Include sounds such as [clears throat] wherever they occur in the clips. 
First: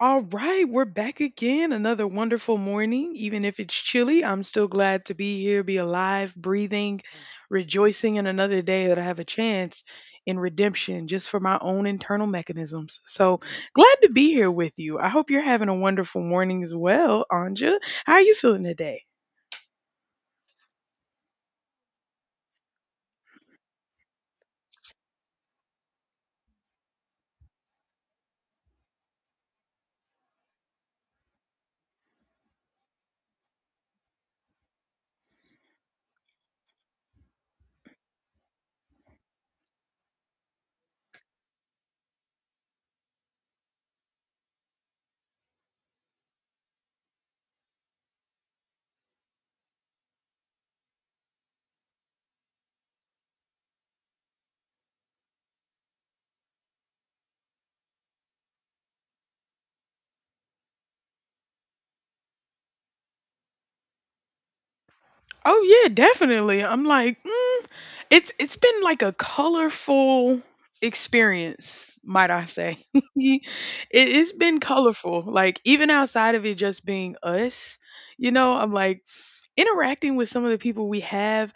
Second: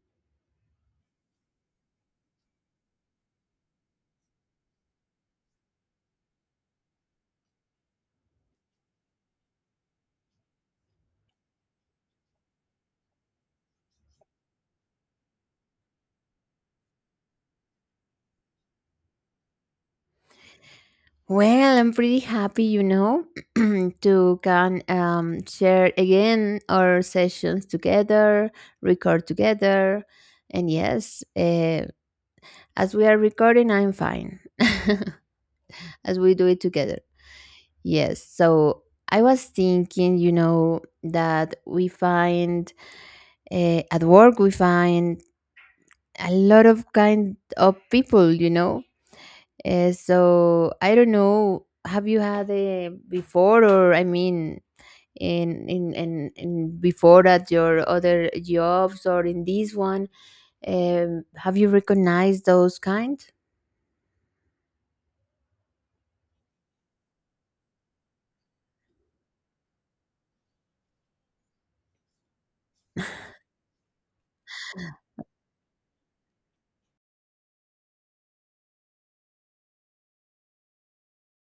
All right, we're back again. Another wonderful morning. Even if it's chilly, I'm still glad to be here, be alive, breathing, rejoicing in another day that I have a chance in redemption just for my own internal mechanisms. So glad to be here with you. I hope you're having a wonderful morning as well, Anja. How are you feeling today? Well, I'm pretty happy, you know, [clears throat] to can share again our sessions together, record together, and yes, as we are recording, I'm fine. [laughs] As we do it together, yes. So I was thinking, you know, that we find at work we find a lot of kind of people, you know. So I don't know. Have you had before, or I mean, in before that your other jobs or in this one have you recognized those kind. Oh, yeah, definitely. I'm like, mm. It's been like a colorful experience, might I say. [laughs] It it's been colorful, like, even outside of it just being us, I'm like, interacting with some of the people we have,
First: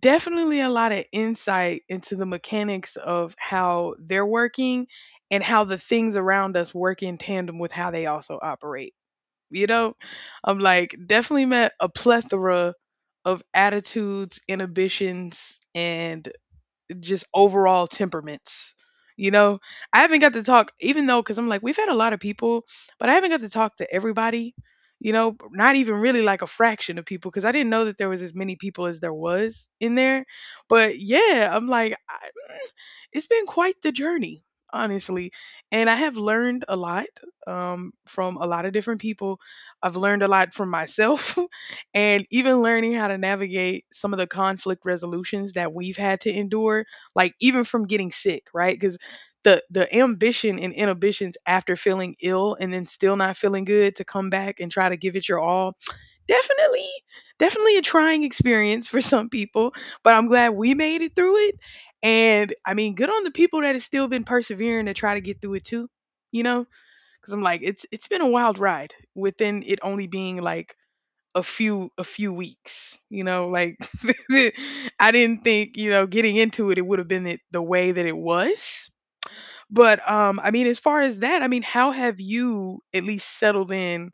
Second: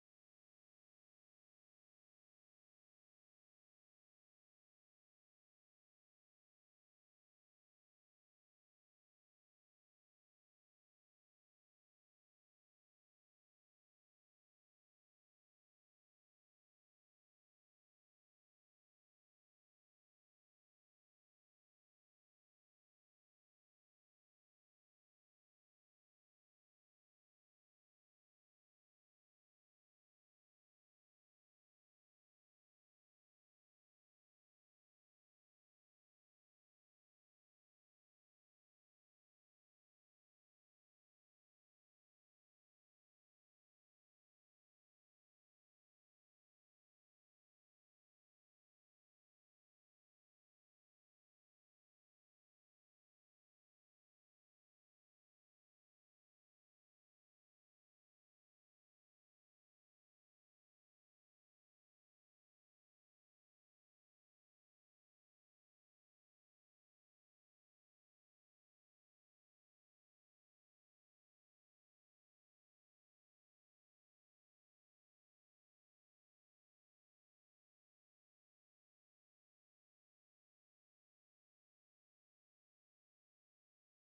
definitely a lot of insight into the mechanics of how they're working and how the things around us work in tandem with how they also operate, you know? I'm like, definitely met a plethora of attitudes, inhibitions, and just overall temperaments. You know, I haven't got to talk, even though, because I'm like, we've had a lot of people, but I haven't got to talk to everybody, not even really like a fraction of people, because I didn't know that there was as many people as there was in there. But yeah, I'm like, I, mm, it's been quite the journey, honestly. And I have learned a lot from a lot of different people. I've learned a lot from myself. [laughs] And even learning how to navigate some of the conflict resolutions that we've had to endure, like even from getting sick, right? Because the ambition and inhibitions after feeling ill and then still not feeling good to come back and try to give it your all, definitely definitely a trying experience for some people, but I'm glad we made it through it. And I mean, good on the people that have still been persevering to try to get through it too you know because I'm like, it's been a wild ride, within it only being like a few weeks. [laughs] I didn't think, getting into it would have been it the way that it was. But I mean, as far as that, I mean, how have you at least settled in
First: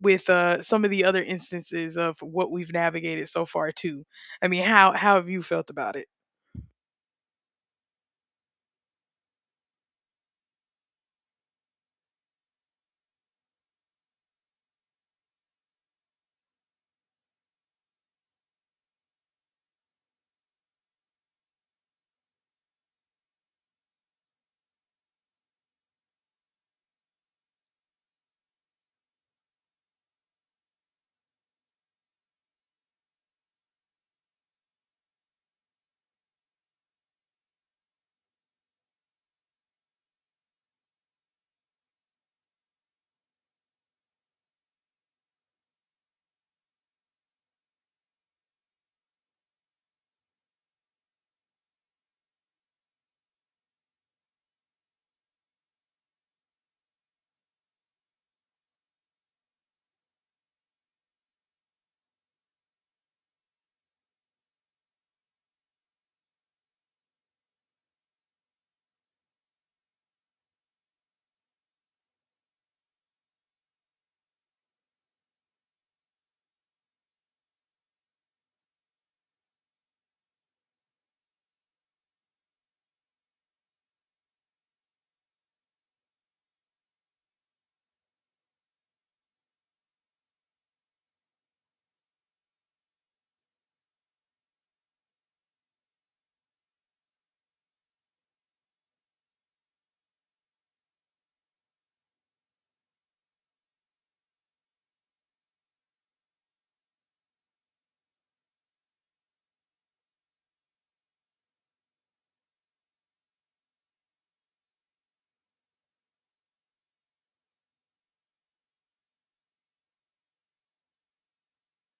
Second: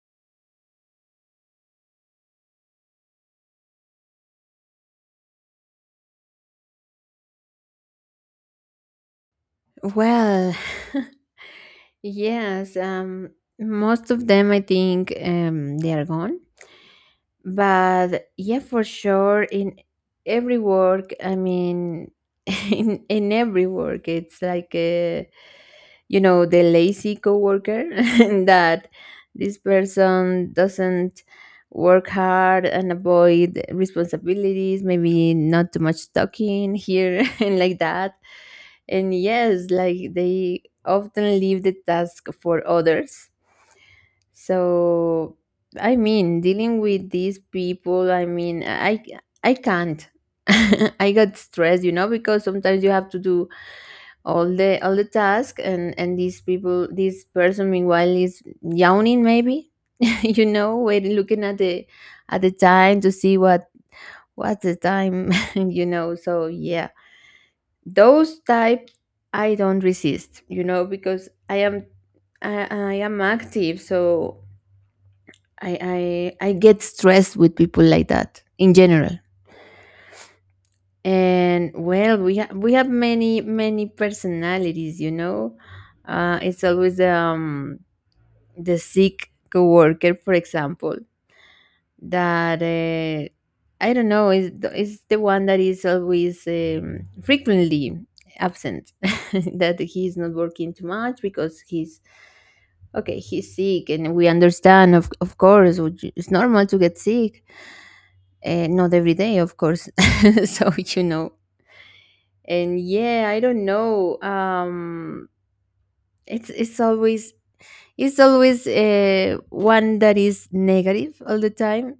with some of the other instances of what we've navigated so far too? I mean, how have you felt about it? Well, [laughs] yes, most of them, I think, they are gone. But yeah, for sure, in every work, I mean, [laughs] in every work, it's like a, the lazy coworker. [laughs] That this person doesn't work hard and avoid responsibilities, maybe not too much talking here, [laughs] and like that. And yes, like, they often leave the task for others. So I mean, dealing with these people, I mean, I can't. [laughs] I got stressed, you know, because sometimes you have to do all the task, and these people this person meanwhile is yawning maybe, [laughs] you know, waiting, looking at the, at the time to see what's the time. [laughs] You know, so yeah, those type, I don't resist, you know, because I am active. So I get stressed with people like that in general. And well, we have many, many personalities, you know. It's always, the sick coworker, for example, that, I don't know, is the one that is always, frequently absent, [laughs] that he's not working too much because he's, okay, he's sick, and we understand, of course, which it's normal to get sick, not every day, of course. [laughs] So, you know, and yeah, I don't know, it's it's always it's always one that is negative all the time.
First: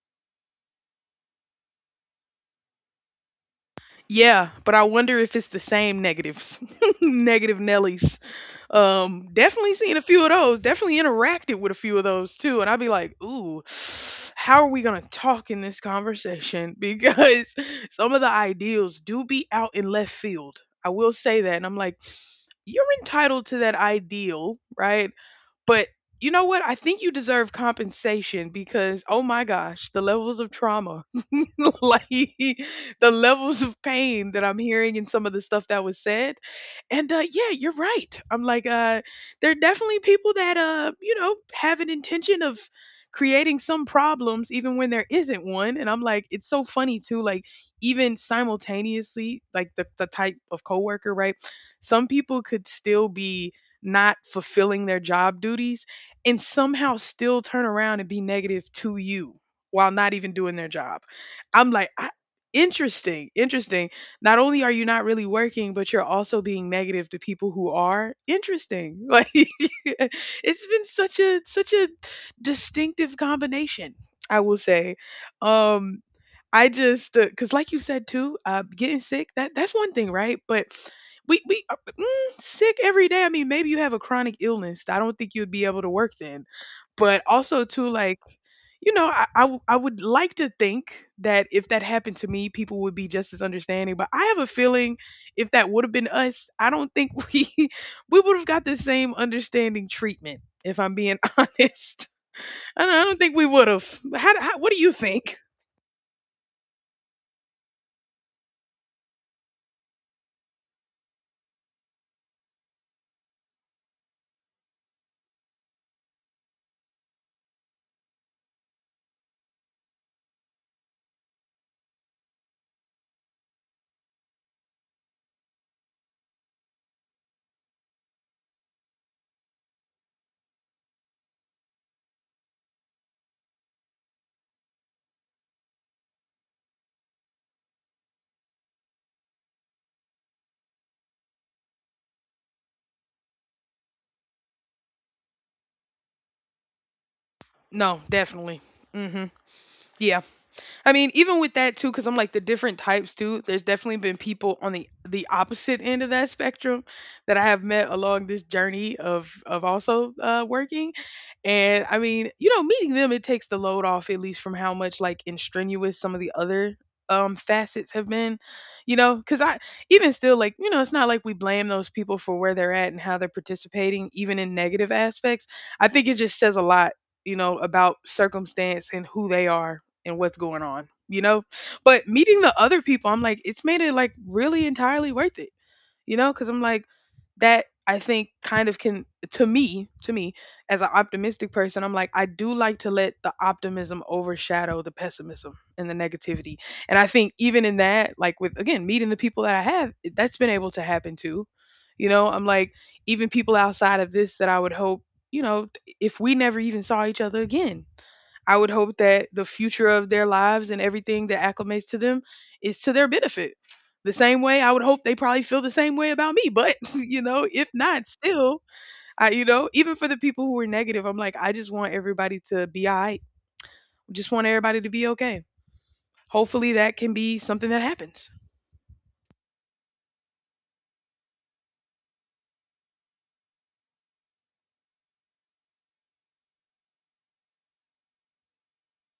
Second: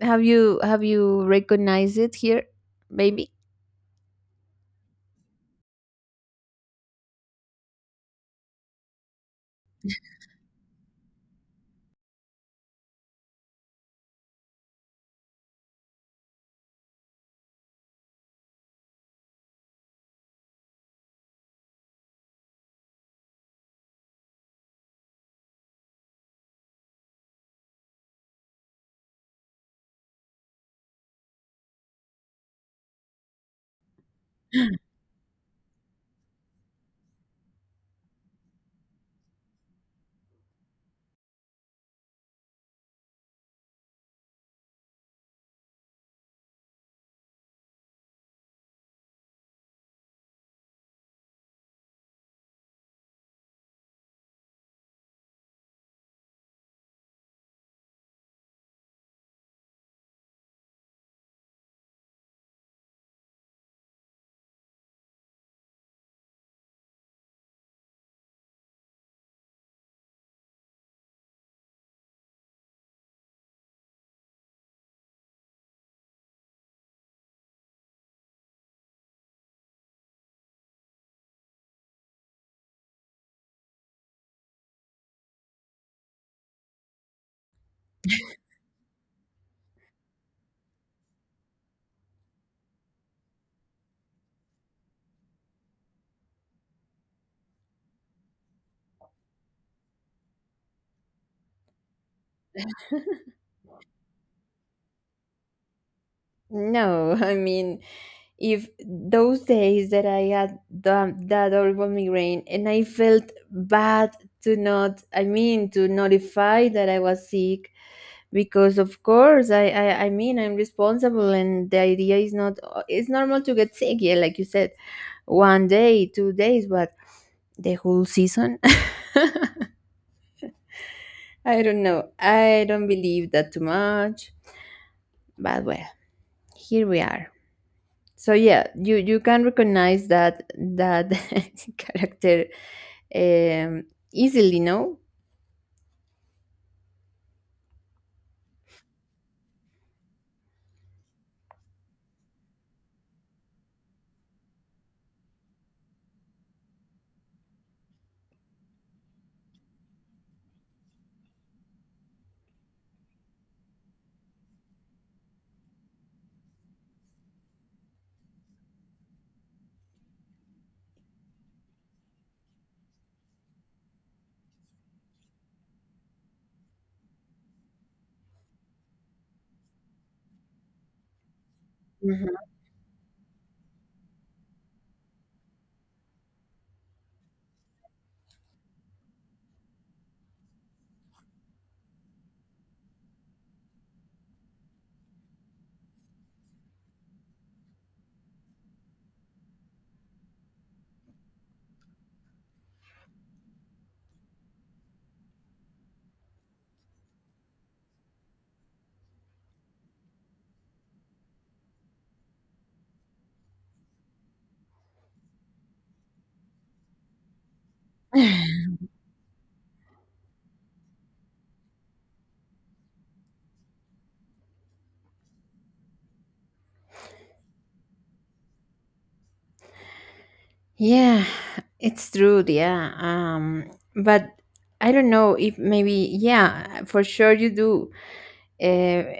Have you recognized it here, maybe? Yeah, but I wonder if it's the same negatives, [laughs] negative Nellies. Definitely seen a few of those. Definitely interacted with a few of those too, and I'd be like, "Ooh, [sighs] how are we gonna talk in this conversation?" [laughs] Because some of the ideals do be out in left field. I will say that, and I'm like, "You're entitled to that ideal, right? But you know what? I think you deserve compensation because oh my gosh, the levels of trauma, [laughs] like the levels of pain that I'm [gasps] hearing in some of the stuff that was said. And yeah, you're right. I'm like, there are definitely people that have an intention of creating some problems even when there isn't one. And I'm like, it's so funny too. Like even simultaneously, like the type of coworker, right? Some people could still be not fulfilling their job duties and somehow still turn around and be negative to you while not even doing their job. I'm like, interesting, interesting. Not only are you not really working, but you're also being negative to people who are interesting. [laughs] Like it's been such a distinctive combination, I will say. Um I just cause like you said too, getting sick, that's one thing, right? But we sick every day. I mean, maybe you have a chronic illness. I don't think you'd be able to work then. But also too, like I would like to think that if that happened to me, people would be just as understanding. But I have a feeling if that would have been us, I don't think [laughs] we would have got the same understanding treatment. If I'm being [laughs] honest, I don't think we would have. How, what do you think? No, [laughs] I mean, if those days that I had that horrible migraine and I felt bad to not, I mean, to notify that I was sick, because, of course, I mean, I'm responsible, and the idea is not, it's normal to get sick. Yeah, like you said, one day, 2 days, but the whole season, [laughs] I don't know. I don't believe that too much, but well, here we are. So yeah, you can recognize that [laughs] character, um easily, no? No, definitely. Hmm. Yeah. I mean, even with that too, because I'm like the different types too, there's definitely been people on the opposite end of that spectrum that I have met along this journey of also working. And I mean, meeting them, it takes the load off, at least from how much like and strenuous some of the other facets have been, because I, even still like, it's not like we blame those people for where they're at and how they're participating, even in negative aspects. I think it just says a lot, about circumstance and who they are and what's going on, you know? But Mhm. meeting the other people, I'm like, it's made it like really entirely worth it, you know? Because I'm like, that I think kind of can, to me, to me, as an optimistic person, I'm like, I do like to let the optimism overshadow the pessimism and the negativity. And I think even in that, like with, again, meeting the people that I have, that's been able to happen too. I'm like, even people outside of this that I would hope, if we never even saw each other again, I would hope that the future of their lives and everything that acclimates to them is to their benefit. The same way I would hope they probably feel the same way about me. But, [laughs] if not, still, [laughs] even for the people who are negative, I'm like, I just want everybody to be all right. Just want everybody to be okay. Hopefully that can be something that happens. Yeah, it's true. Yeah, but I don't know, if maybe, yeah, for sure you do.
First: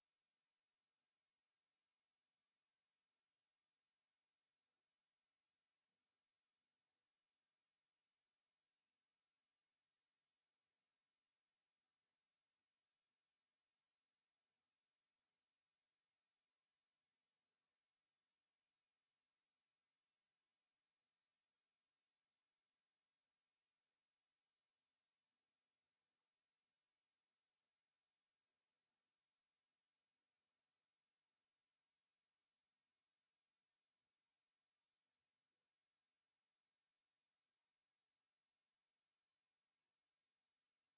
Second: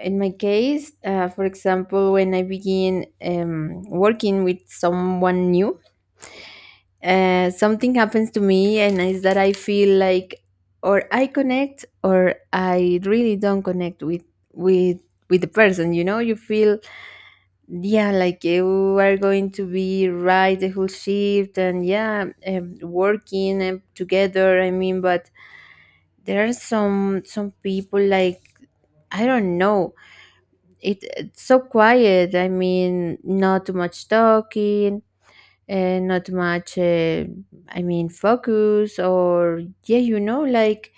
In my case, for example, when I begin, working with someone new, something happens to me, and is that I feel like, or I connect, or I really don't connect with, with with the person, you know, you feel, yeah, like you are going to be right the whole shift and yeah, working, together. I mean, but there are some people like, I don't know, it's so quiet. I mean, not too much talking, not much, I mean, focus or, yeah, you know, like,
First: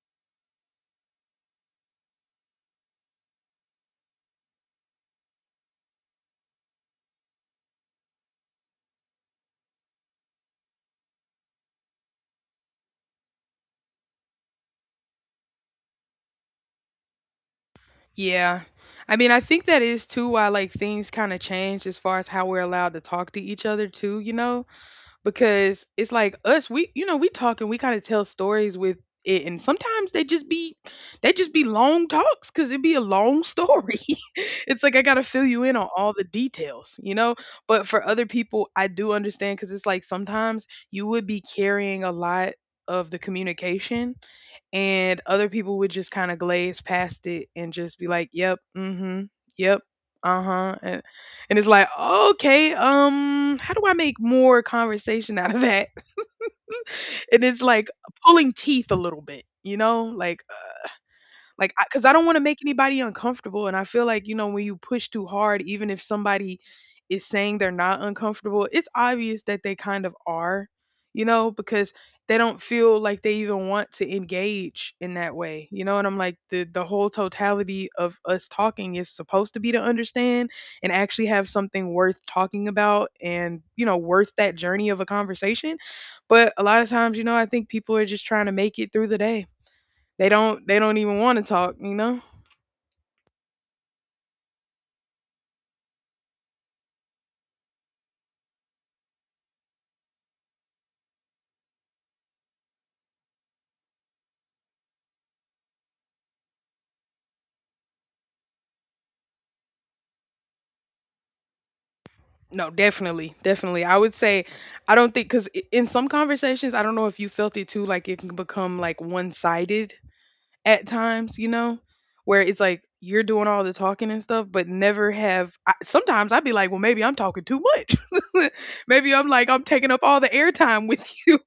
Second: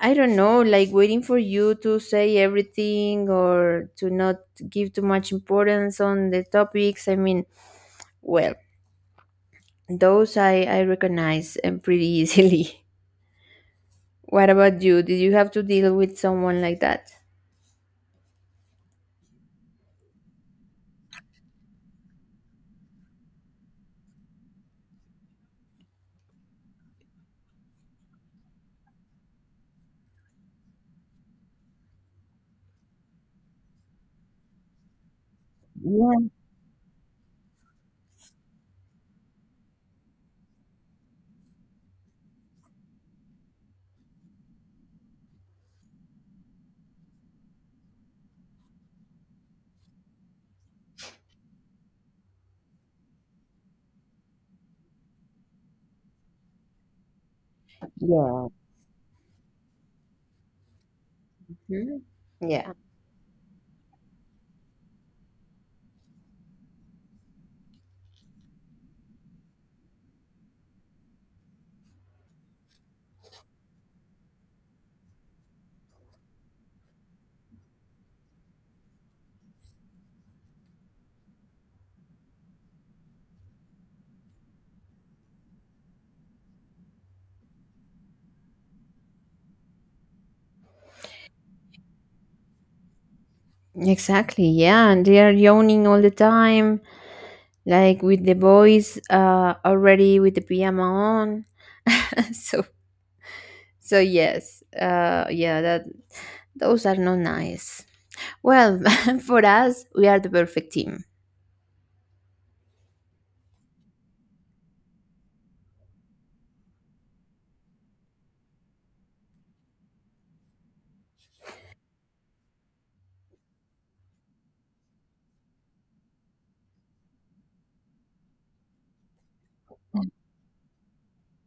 I don't know, like, waiting for you to say everything, or to not give too much importance on the topics, I mean, well, those I recognize, and pretty easily. [laughs] What about you, did you have to deal with someone like that? Yeah. I mean, I think that is too why like things kind of change as far as how we're allowed to talk to each other too, you know? Because it's like us, we you know we talk, and we kind of tell stories with it, and sometimes they just be long talks because it'd be a long story. [laughs] It's like I gotta fill you in on all the details. But for other people, I do understand because it's like sometimes you would be carrying a lot of the communication, and other people would just kind of glaze past it and just be like, "Yep, mm-hmm, yep, uh-huh," and it's like, "Okay, how do I make more conversation out of that?" [laughs] And it's like Yeah. pulling teeth a little bit, like, Mhm. because I don't want to make Yeah, anybody uncomfortable. And I feel like, when you push too hard, even if somebody is saying they're not uncomfortable, it's obvious that they kind of are, because they don't feel like they even want to engage in that way. And I'm like, the whole totality of us talking is supposed to be to understand and actually have something worth talking about and worth that journey of a conversation. But a lot of times, I think people are just trying to make it through the day. They don't even want to talk, you know? exactly. Yeah, and they are yawning all the time, like with the boys, already with the pyjama on. [laughs] so so yes, yeah, that those are not nice. Well, [laughs] for us, we are the perfect team. No, definitely. Definitely. I would say I don't think cuz in some conversations, I don't know if you felt it too, like it can become like one-sided at times, you know? Where it's like you're doing all the talking and stuff, but never have. Sometimes I'd be like, well, maybe I'm talking too much. [laughs] Maybe I'm like, I'm taking up all the airtime with you.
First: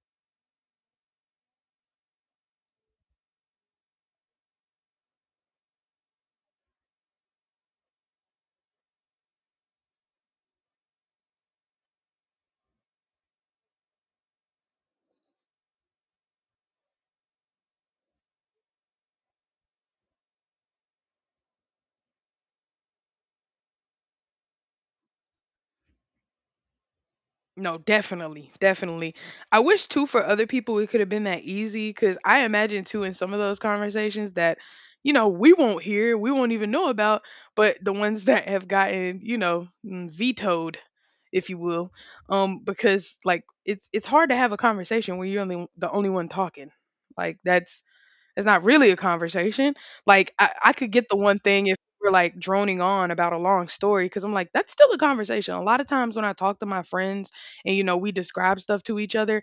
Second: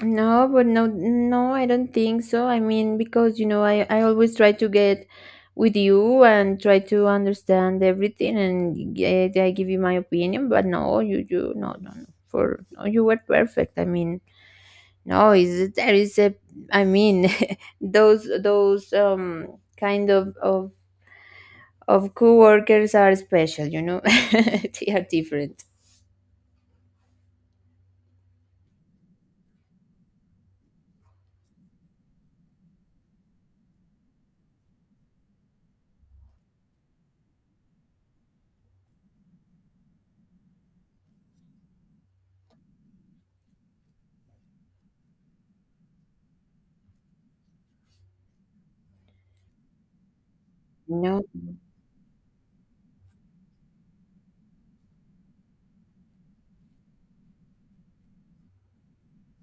No, but no, no, I don't think so, I mean, because, you know, I always try to get with you and try to understand everything and I give you my opinion, but no, you no, no, no, for no, you were perfect, I mean, no, is there is a, I mean, [laughs] those kind of coworkers are special, you know. [laughs] They are different. No, definitely, definitely. I wish too for other people it could have been that easy because I imagine too in some of those conversations that, we won't hear, we won't even know about, but the ones that have gotten, vetoed, if you will, because like it's hard to have a conversation where you're only the only one talking. Like, that's, it's not really a conversation. Like, I could get the No. one thing if we're like droning on about a long story, because I'm like, that's still a conversation. A lot of times when I talk to my friends and we describe stuff to each other,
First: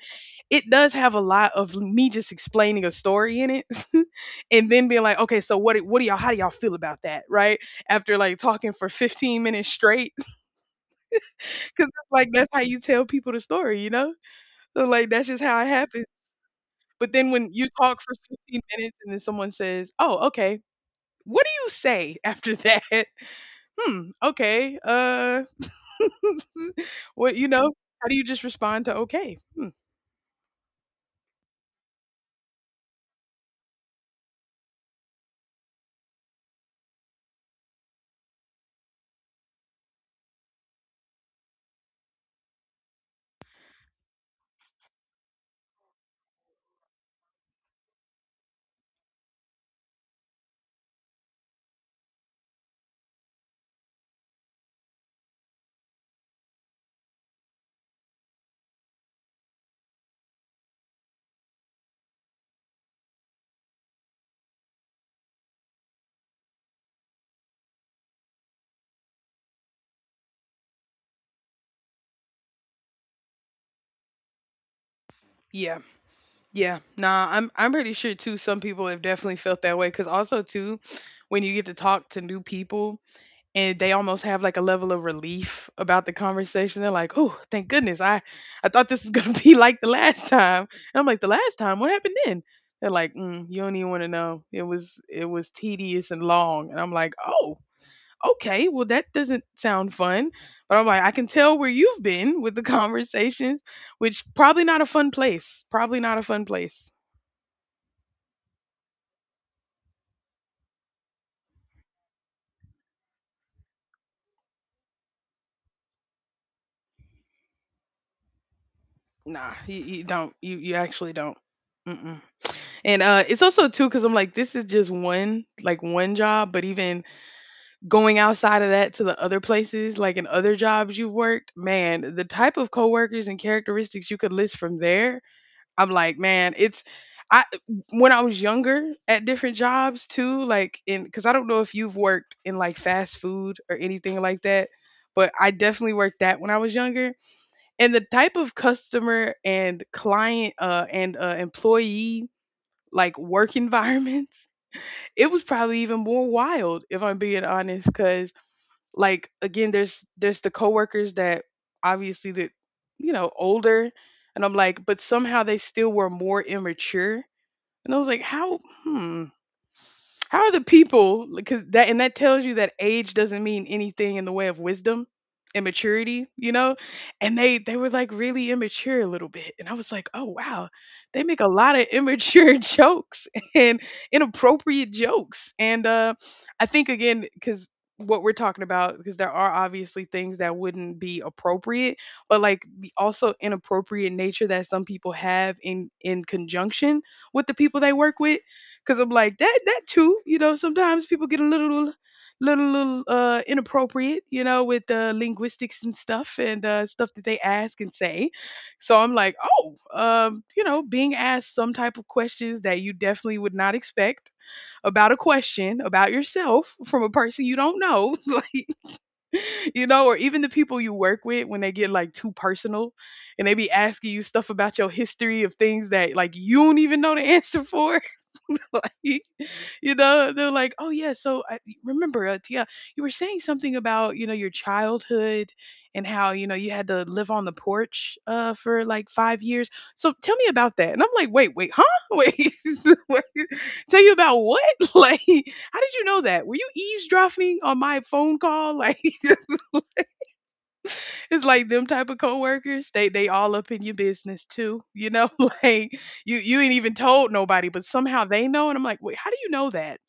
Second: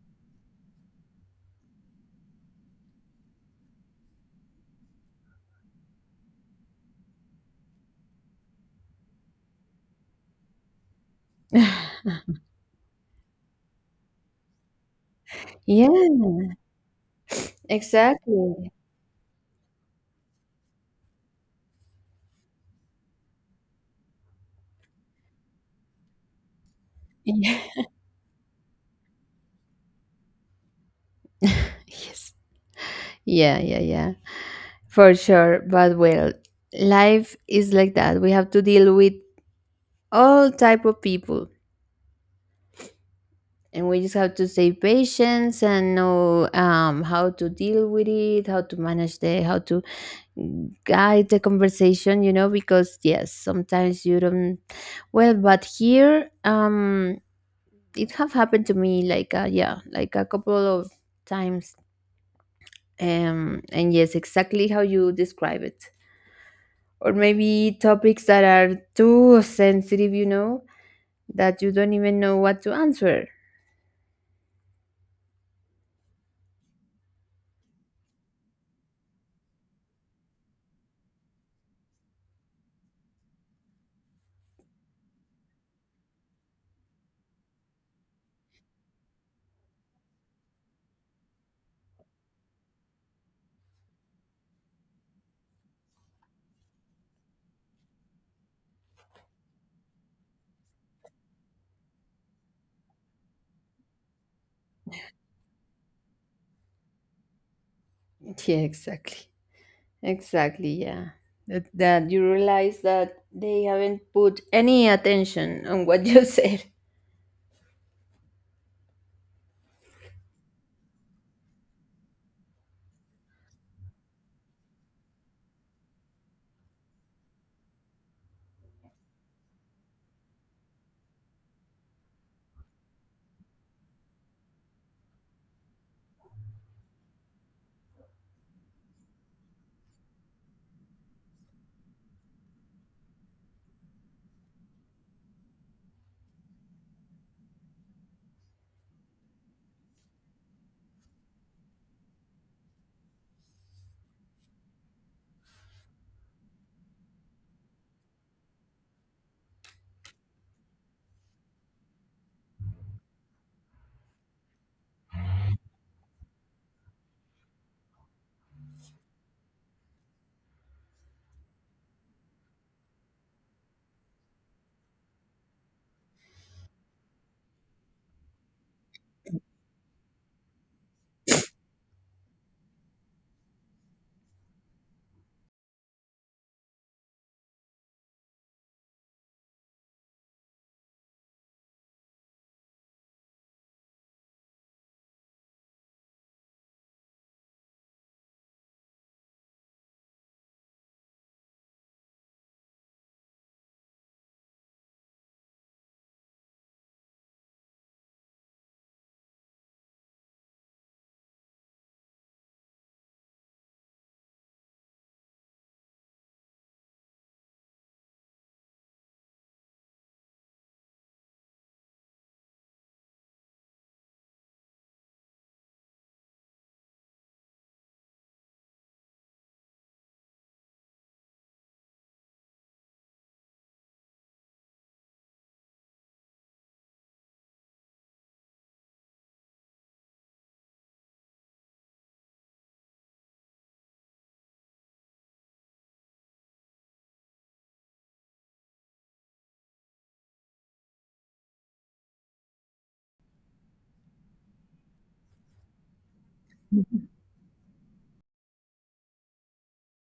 it does have a lot of me just explaining a story in it. [laughs] And then being like, okay, so how do y'all feel about that? Right. After like talking for 15 minutes straight, [laughs] [laughs] because like that's how you tell people the story, you know? So, like, that's just how it Yeah, happens. But then when you talk for 15 exactly. minutes and then someone says, oh, okay, what do you say after that? [laughs] Hmm, okay. [laughs] What you Yeah. know, how do you just respond to okay? Hmm. [laughs] Yes, yeah, yeah, yeah, for sure, but well, life is like that. We have to deal with all type of people, and we just have to stay patient, and know, how to deal with it, how to guide the conversation, you know, because, yes, sometimes you don't. Well, but here, it have happened to me, like, yeah, like a couple of times, and yes, exactly how you describe it. Or maybe topics that are too sensitive, you know, that you don't even know what to answer. Yeah. Yeah. Nah, I'm pretty sure too some people have definitely felt that way cuz also too when you get to talk to new people and they almost have like a level of relief about the conversation. They're like, "Oh, thank goodness. I thought this was going to [laughs] be like the last time." And I'm like, "The last time? What happened then?" They're like, mm, "You don't even want to know. It was tedious and long." And I'm like, "Oh, okay, well, that doesn't sound fun. But I'm like, I can tell where you've been with the [laughs] conversations, which probably not a fun place. Probably not a fun place. Yeah, exactly, exactly. Yeah, that you realize that they haven't put any attention on what you [laughs] said. Nah, you don't. You actually don't. Mm-mm. And it's also too because I'm like, this is just one like one job, but even going outside of that to the other places, like in other jobs you've worked, man, the type of coworkers and characteristics you could list from there I'm like, man, it's I when I was younger at different jobs too, like in because I don't know if you've worked in like fast food or anything like that, but I definitely worked that when I was younger. And the type of customer and client and employee like work environments, [laughs] it was probably even more wild if I'm being honest, because like again there's the coworkers that obviously that you know older, and I'm like, but somehow they still were more immature. And I was like, hmm how are the people? Because that and that tells you that age doesn't mean anything in the way of wisdom and maturity, you know? And they were like really immature a little bit. And I was like, "Oh wow. They make a lot of immature [laughs] jokes and inappropriate jokes." And I think again cuz what we're talking about, because there are obviously things that wouldn't be appropriate, but like the also inappropriate nature that some people have in conjunction with the people they work with. Cause I'm like that too, you know, sometimes people get a little inappropriate, you know, with linguistics and stuff that they ask and say. So I'm like, oh, you know, being asked some type of questions that you definitely would not expect about a question about yourself from a person you don't know, [laughs] like you know, or even the people you work with when they get like too personal and they be asking you stuff about your history of things that like you don't even know the answer for. [laughs] Like, you know, they're like, oh yeah, so I remember, Tia, you were saying something about, you know, your childhood and how, you know, you had to live on the porch for like 5 years, so tell me about that. And I'm like, wait, huh? [laughs] Wait, [laughs] wait tell you about what? [laughs] Like, how did you know that? Were you eavesdropping on my phone call? [laughs] Like, it's like them type of coworkers, they all up in your business too, you know? [laughs] Like, you ain't even told nobody, but somehow they know. And I'm like, wait, how do you know that?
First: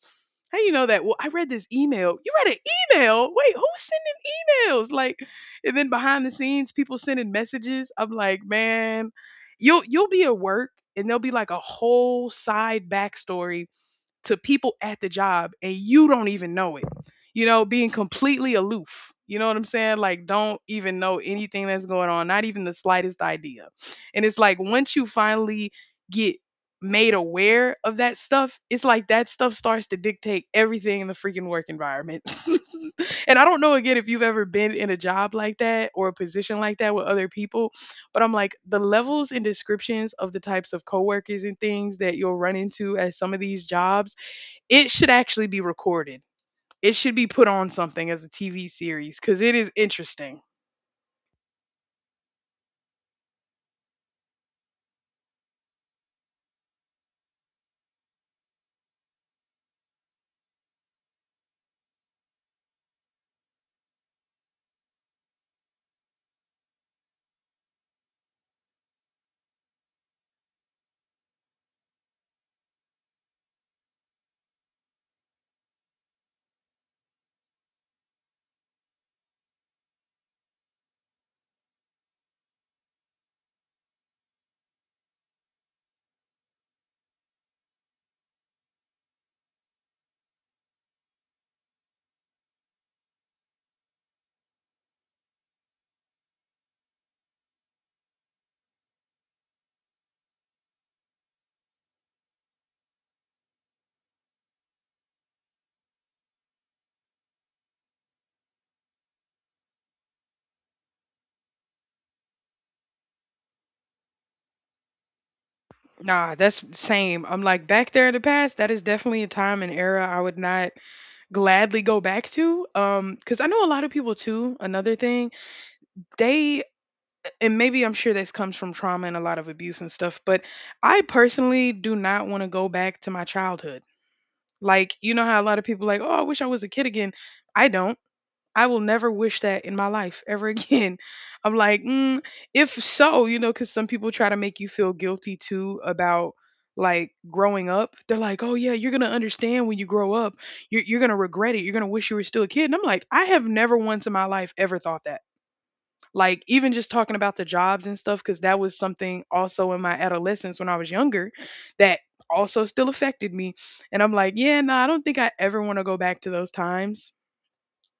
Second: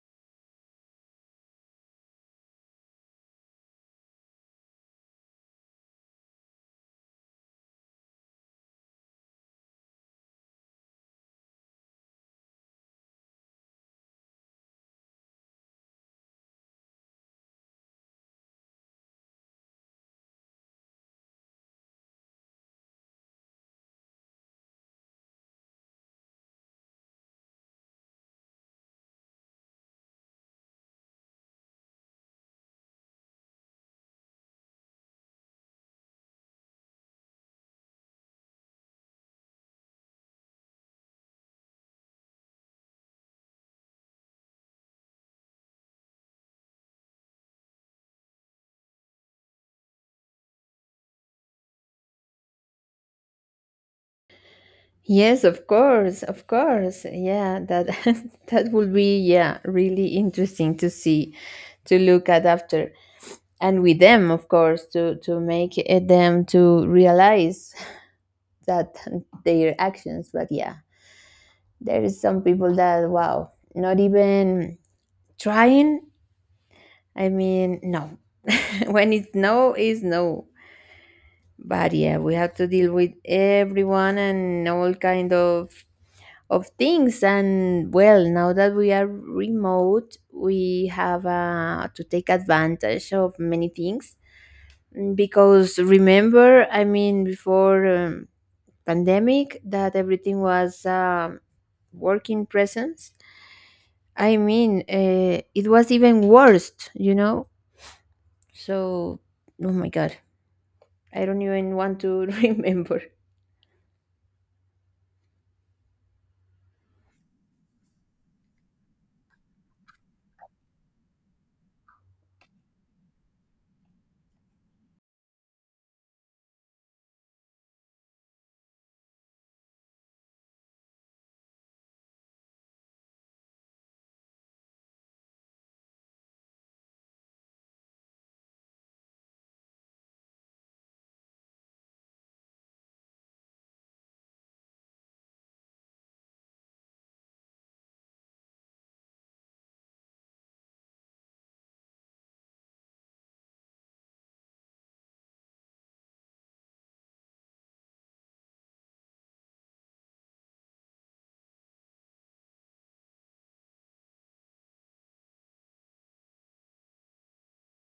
How you know that? Well, I read this email. You read an email? Wait, who's sending emails? Like, and then behind the scenes, people sending messages. I'm like, man, you'll be at work and there'll be like a whole side backstory to people at the job and you don't even know it. You know, being completely aloof. You know what I'm saying? Like, don't even know anything that's going on, not even the slightest idea. And it's like once you finally get made aware of that stuff, it's like that stuff starts to dictate everything in the freaking work environment. [laughs] And I don't know again if you've ever been in a job like that or a position like that with other people, but I'm like, the levels and descriptions of the types of coworkers and things that you'll run into at some of these jobs, it should actually be recorded. It should be put on something as a TV series because it is interesting. Yes, of course, of course. Yeah, that [laughs] that would be, yeah, really interesting to see, to look at after, and with them, of course, to make it them to realize [laughs] that, their actions. But yeah, there is some people that, wow, not even trying. I mean, no. [laughs] When it's no, is no. But yeah, we have to deal with everyone, and all kind of things. And well, now that we are remote, we have, to take advantage of many things. Because, remember, I mean, before, pandemic, that everything was, working presence, I mean, it was even worse, you know. So, oh my God, I don't even want to [laughs] remember. Nah, that's same. I'm like, back there in the past. That is definitely a time and era I would not gladly go back to. Because I know a lot of people too. Another thing, they and maybe I'm sure this comes from trauma and a lot of abuse and stuff. But I personally do not want to go back to my childhood. Like, you know how a lot of people like, oh, I wish I was a kid again. I don't. I will never wish that in my life ever again. [laughs] I'm like, mm, if so, you know, because some people try to make you feel guilty too about like growing up. They're like, oh yeah, you're gonna understand when you grow up. You're gonna regret it. You're gonna wish you were still a kid. And I'm like, I have never once in my life ever thought that. Like, even just talking about the jobs and stuff, because that was something also in my adolescence when I was younger that also still affected me. And I'm like, yeah, no, I don't think I ever want to go back to those times.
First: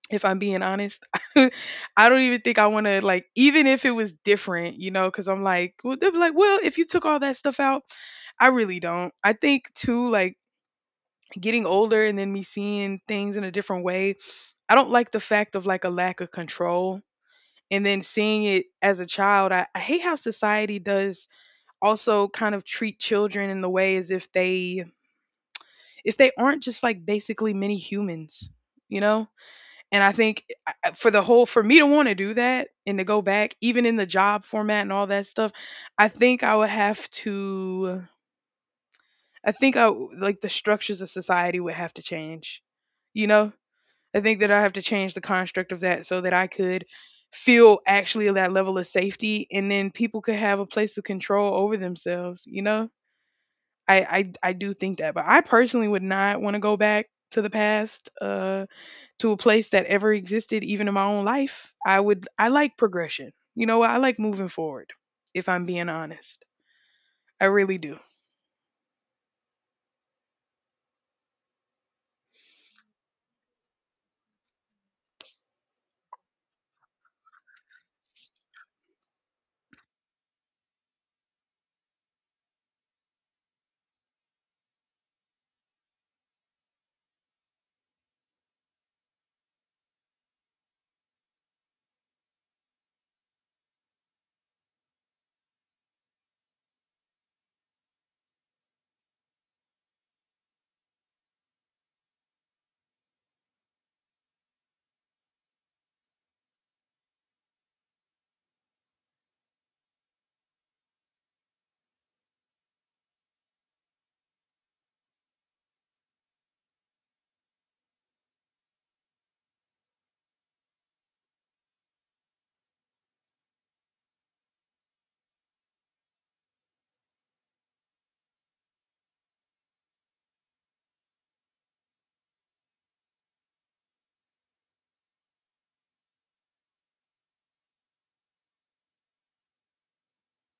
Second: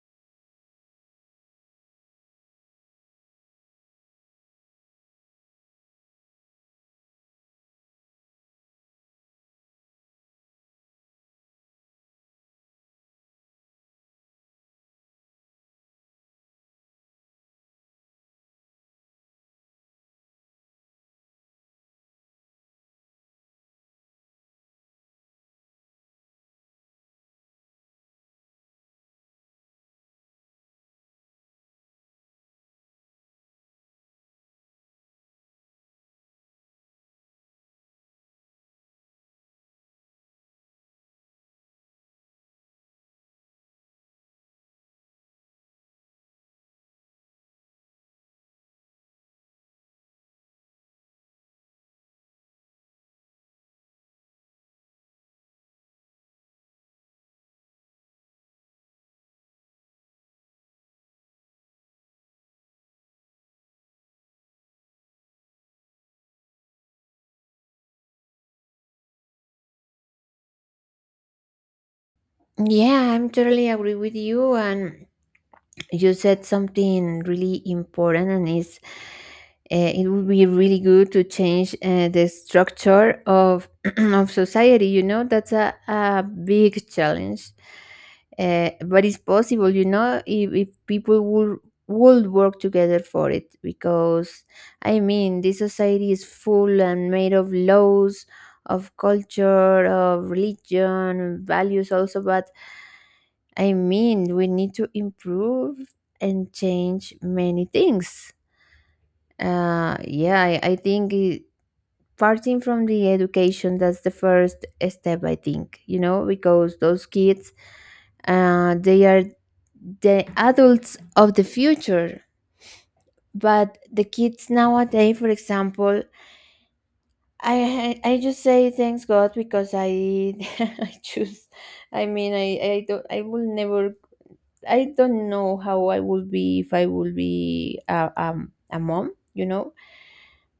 If I'm being honest, [laughs] I don't even think I want to, like, even if it was different, you know, because I'm like, well, they'll be like, well, if you took all that stuff out, I really don't. I think too, like, getting older and then me seeing things in a different way. I don't like the fact of like a lack of control. And then seeing it as a child, I hate how society does also kind of treat children in the way as if they, if they aren't just like basically mini humans, you know? And I think I for the whole, for me to wanna do that and to go back, even in the job format and all that stuff, I think I would have to, I think I w like, the structures of society would have to change, you know? I think that I have to change the construct of that so that I could feel actually that level of safety, and then people could have a place of control over themselves, you know? I I do think that, but I personally would not wanna go back to the past, to a place that ever existed even in my own life. I would, I like progression, you know, what I like, moving forward, if I'm being honest. I really do. Yeah, I'm totally agree with you, and you said something really important, and is, it would be really good to change, the structure of [clears throat] of society, you know. That's a big challenge. But it's possible, you know, if people would work together for it. Because, I mean, this society is full and made of laws, of culture, of religion, values also. But I mean, we need to improve and change many things. Yeah, I think parting from the education, that's the first step, I think, you know, because those kids, they are the adults of the future. But the kids nowadays, for example, I just say thanks God, because I [laughs] I choose. I mean, I don't, I will never, I don't know how I would be if I would be a mom, you know,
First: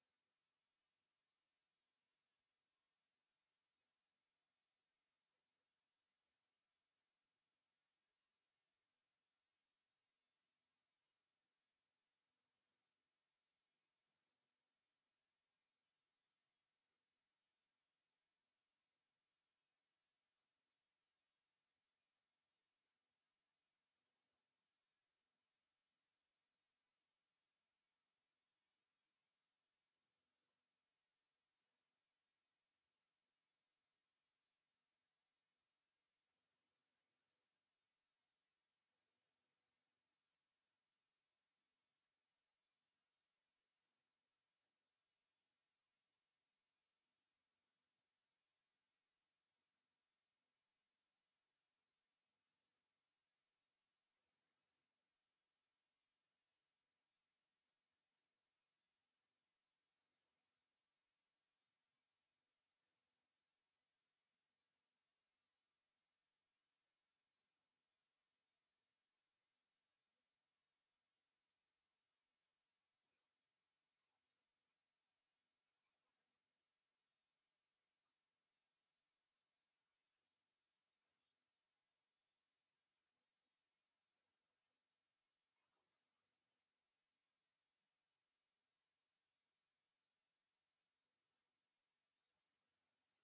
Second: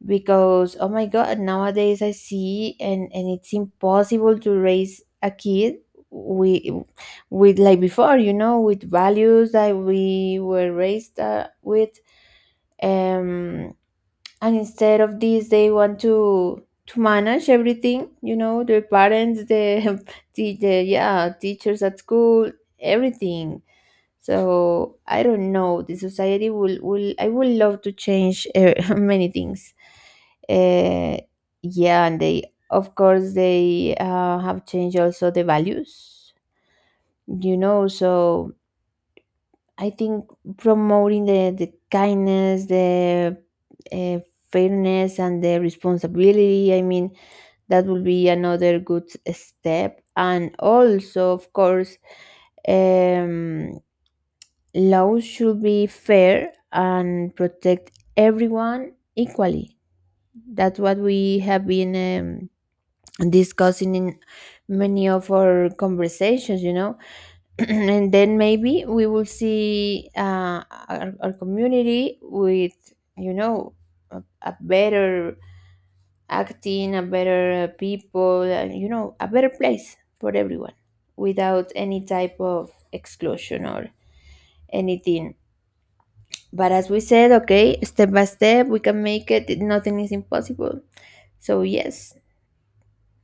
because, oh my God, nowadays I see, and it's impossible to raise a kid with, with like before, you know, with values that we were raised with. Um, and instead of this, they want to manage everything, you know, their parents, the, [laughs] the, yeah, teachers at school, everything. So I don't know, the society will, I would love to change, [laughs] many things. Uh, yeah, and they, of course, they have changed also the values, you know. So I think, promoting the kindness, the, uh, fairness, and the responsibility. I mean, that will be another good step. And also, of course, um, laws should be fair and protect everyone equally. That's what we have been, discussing in many of our conversations, you know. [clears throat] And then, maybe we will see, our community with, you know, a better acting, a better, people, and, you know, a better place for everyone, without any type of exclusion or anything. But, as we said, okay, step by step, we can make it. Nothing is impossible. So, yes,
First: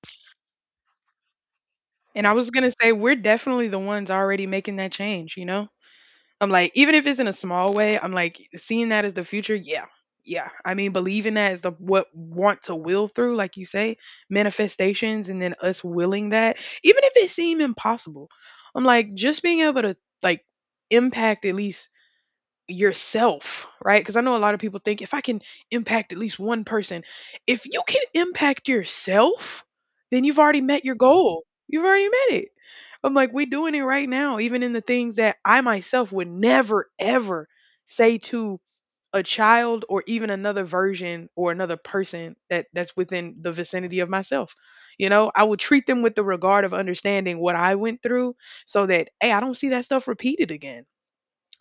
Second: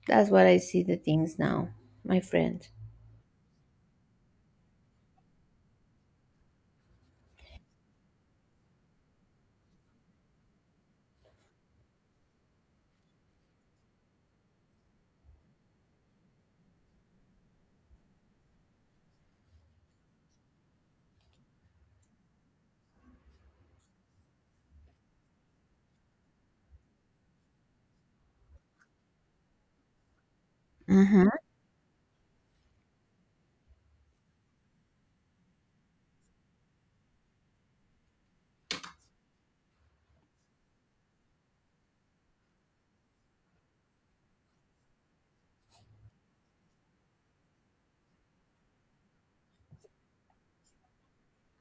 that's what I see the things now, my And I was friend. gonna say, we're definitely the ones already making that change, you know? I'm like, even if it's in a small way, I'm like, seeing that as the future. Yeah. Yeah, I mean, believing that is the what want to will through, like you say, manifestations and then us willing that, even if it seem impossible. I'm like, just being able to, like, impact at least yourself, right? Because I know a lot of people think, if I can impact at least one person, if you can impact yourself, then you've already met your Hmm. goal. You've already met it. I'm like, we're doing it right now, even in the things that I myself would never, ever say to a child or even another version or another person that that's within the vicinity of myself. You know, I would treat them with the regard of understanding what I went through so that, hey, I don't see that stuff repeated again.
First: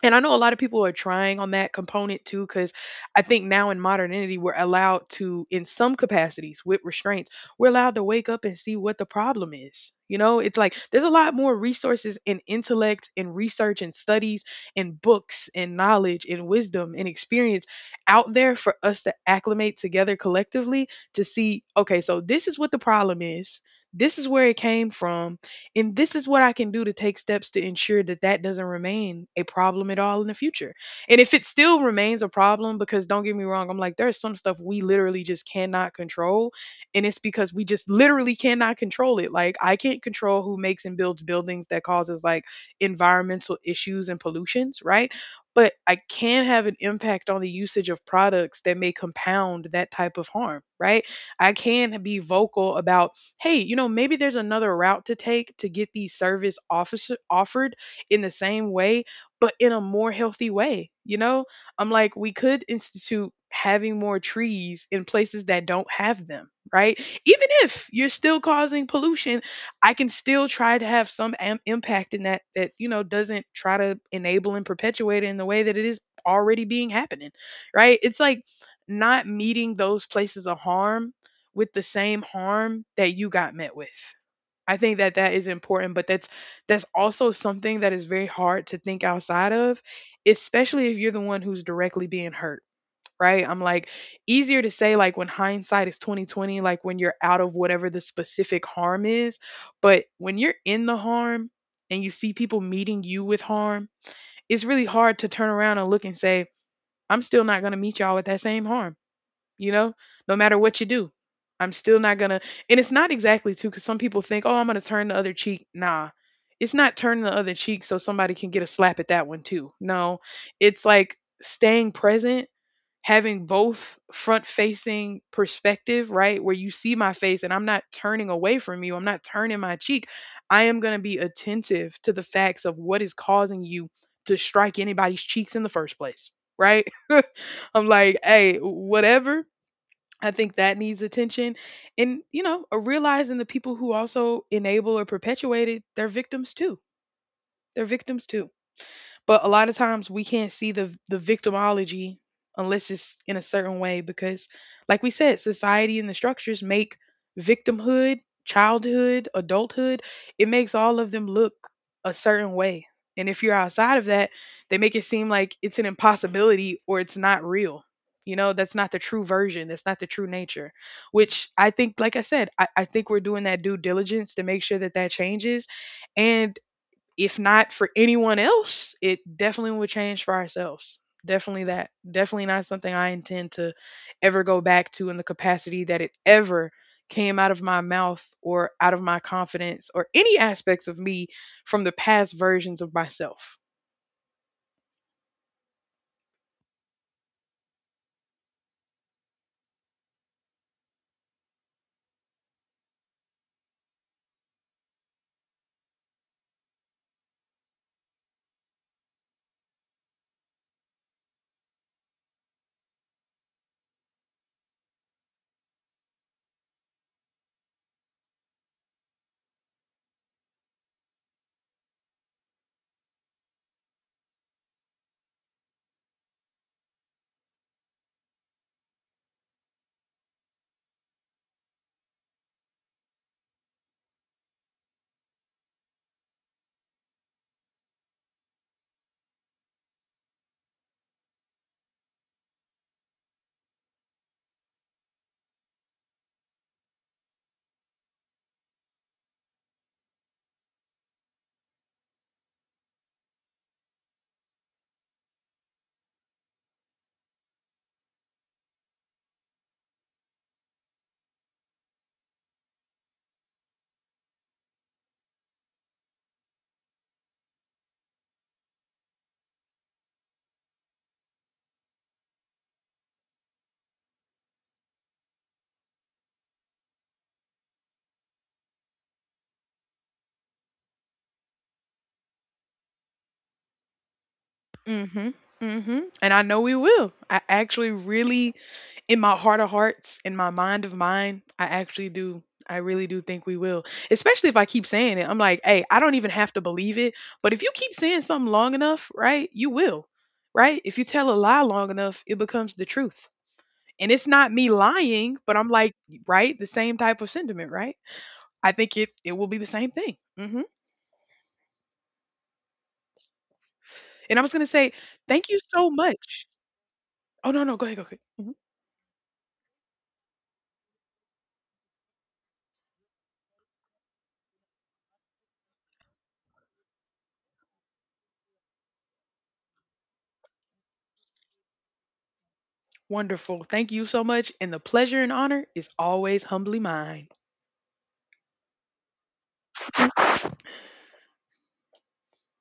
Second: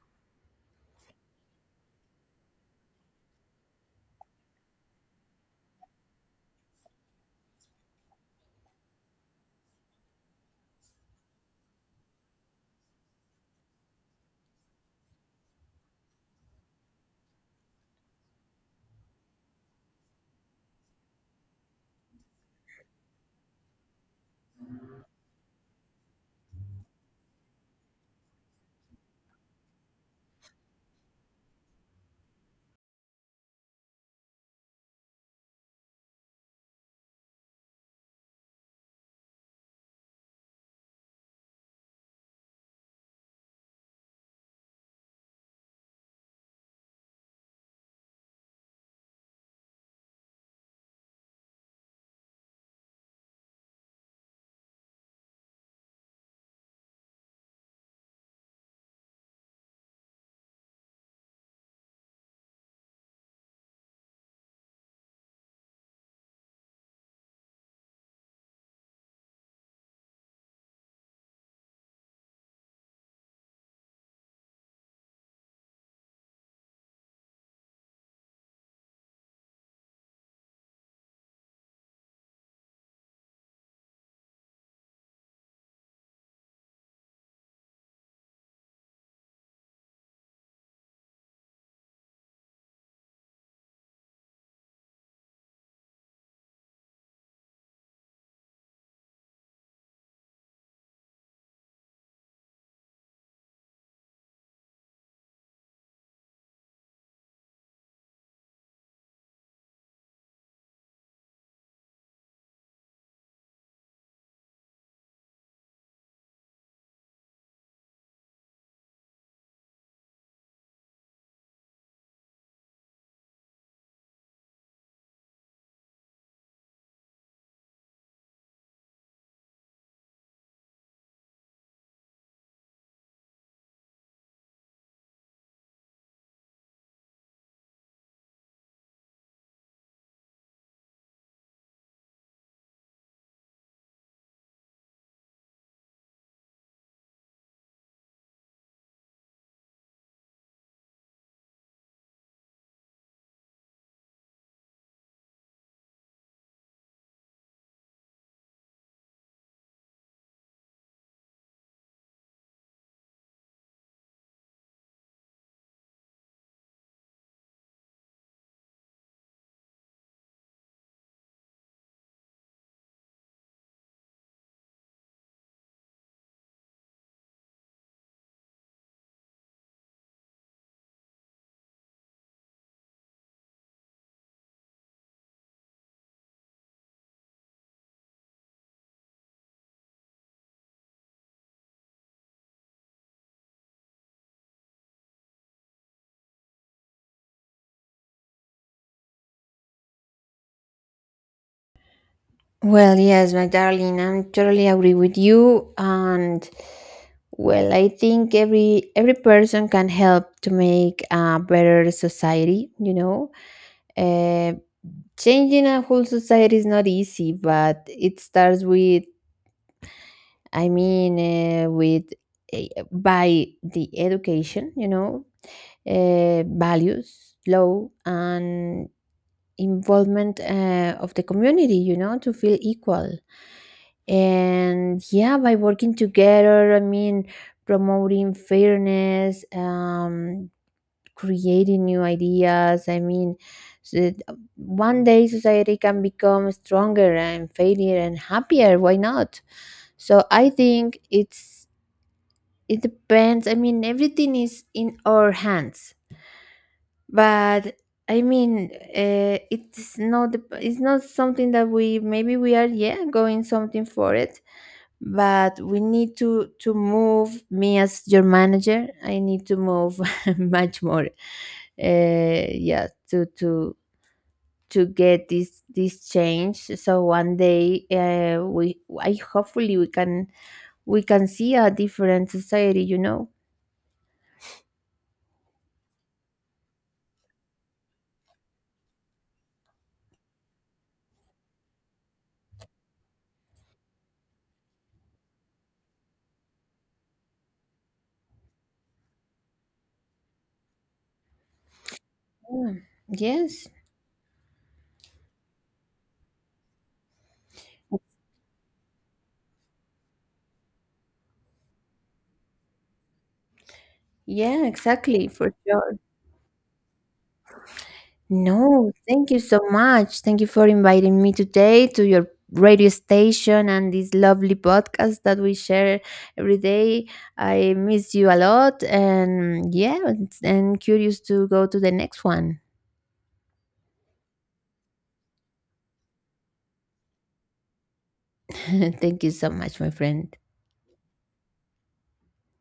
And I know a lot of people are trying on that component too, because I think now in modernity, we're allowed to, in some capacities with restraints, we're allowed to wake up and see what the problem is. You know, it's like there's a lot more resources and intellect and research and studies and books and knowledge and wisdom and experience out there for us to acclimate together collectively to see, okay, so this is what the problem is. This is where it came from and this is what I can do to take steps to ensure that that doesn't remain a problem at all in the future. And if it still remains a problem, because don't get me wrong, I'm like, there's some stuff we literally just cannot control. And it's because we just literally cannot control it. Like, I can't control who makes and builds buildings that causes like environmental issues and pollutions, right? But I can have an impact on the usage of products that may compound that type of harm, right? I can be vocal about, hey, maybe there's another route to take to get these service officer offered in the same way, but in a more healthy way. I'm like, we could institute having more trees in places that don't have them, right? Even if you're still causing pollution, I can still try to have some impact in that doesn't try to enable and perpetuate it in the way that it is already being happening, right? It's like not meeting those places of harm with the same harm that you got met with. I think that that is important, but that's also something that is very hard to think outside of, especially if you're the one who's directly being hurt, right? I'm like, easier to say, like, when hindsight is 2020, like when you're out of whatever the specific harm is, but when you're in the harm and you see people meeting you with harm, it's really hard to turn around and look and say, I'm still not going to meet y'all with that same harm, you know no matter what you do. I'm still not gonna. And it's not exactly, too, because some people think, oh, I'm gonna turn the other cheek. Nah, it's not turning the other cheek so somebody can get a slap at that one too. No, it's like staying present, having both front facing perspective, right? Where you see my face and I'm not turning away from you, I'm not turning my cheek. I am going to be attentive to the facts of what is causing you to strike anybody's cheeks in the first place, right? [laughs] I'm like, hey, whatever I think that needs attention. And, realizing the people who also enable or perpetuate it, they're victims too. They're victims too. But a lot of times we can't see the victimology unless it's in a certain way because like we said, society and the structures make victimhood, childhood, adulthood, it makes all of them look a certain way. And if you're outside of that, they make it seem like it's an impossibility or it's not real. That's not the true version. That's not the true nature, which I think, like I said, I think we're doing that due diligence to make sure that that changes. And if not for anyone else, it definitely would change for ourselves. Definitely that. Definitely not something I intend to ever go back to in the capacity that it ever came out of my mouth or out of my confidence or any aspects of me from the past versions of myself. Well, yes, my darling, I'm totally agree with you. And well, I think every person can help to make a better society. You know, uh, changing a whole society is not easy, but it starts with, I mean, with, by the education, you know, values, law, and involvement, of the community, you know, to feel equal. And yeah, by working together, I mean, promoting fairness, creating new ideas. I mean, so that, one day society can become stronger and failure and happier. Why not? So I think it depends. I mean, everything is in our hands, but I mean, it's not the- it's not something that we maybe we are, yeah, going something for it, but we need to move. Me as your manager, I need to move [laughs] much more. Yeah, to get this change. So one day, we I hopefully we can see a different society, you know. Mhm. Mhm. And I know we will. I actually really, in my heart of hearts, in my mind of mine, I actually do. I really do think we will. Especially if I keep saying it. I'm like, "Hey, I don't even have to believe it, but if you keep saying something long enough, right? You will." Right? If you tell a lie long enough, it Yeah. becomes the truth. Yes. And it's not me lying, but I'm like, right? The same type of sentiment, right? I think it will be the same thing. Mhm. And I was going Yeah, to say, exactly, "Thank for you so sure. much." Oh, no, no. Go ahead. Go ahead. No, thank you so much. Thank you for inviting me today to your radio station, and this lovely podcast that we share every day. I miss you a lot, and yeah, and curious to go to the next one. Wonderful. Thank you so much. And the pleasure and honor is always humbly mine. [laughs] Thank you so much, my friend.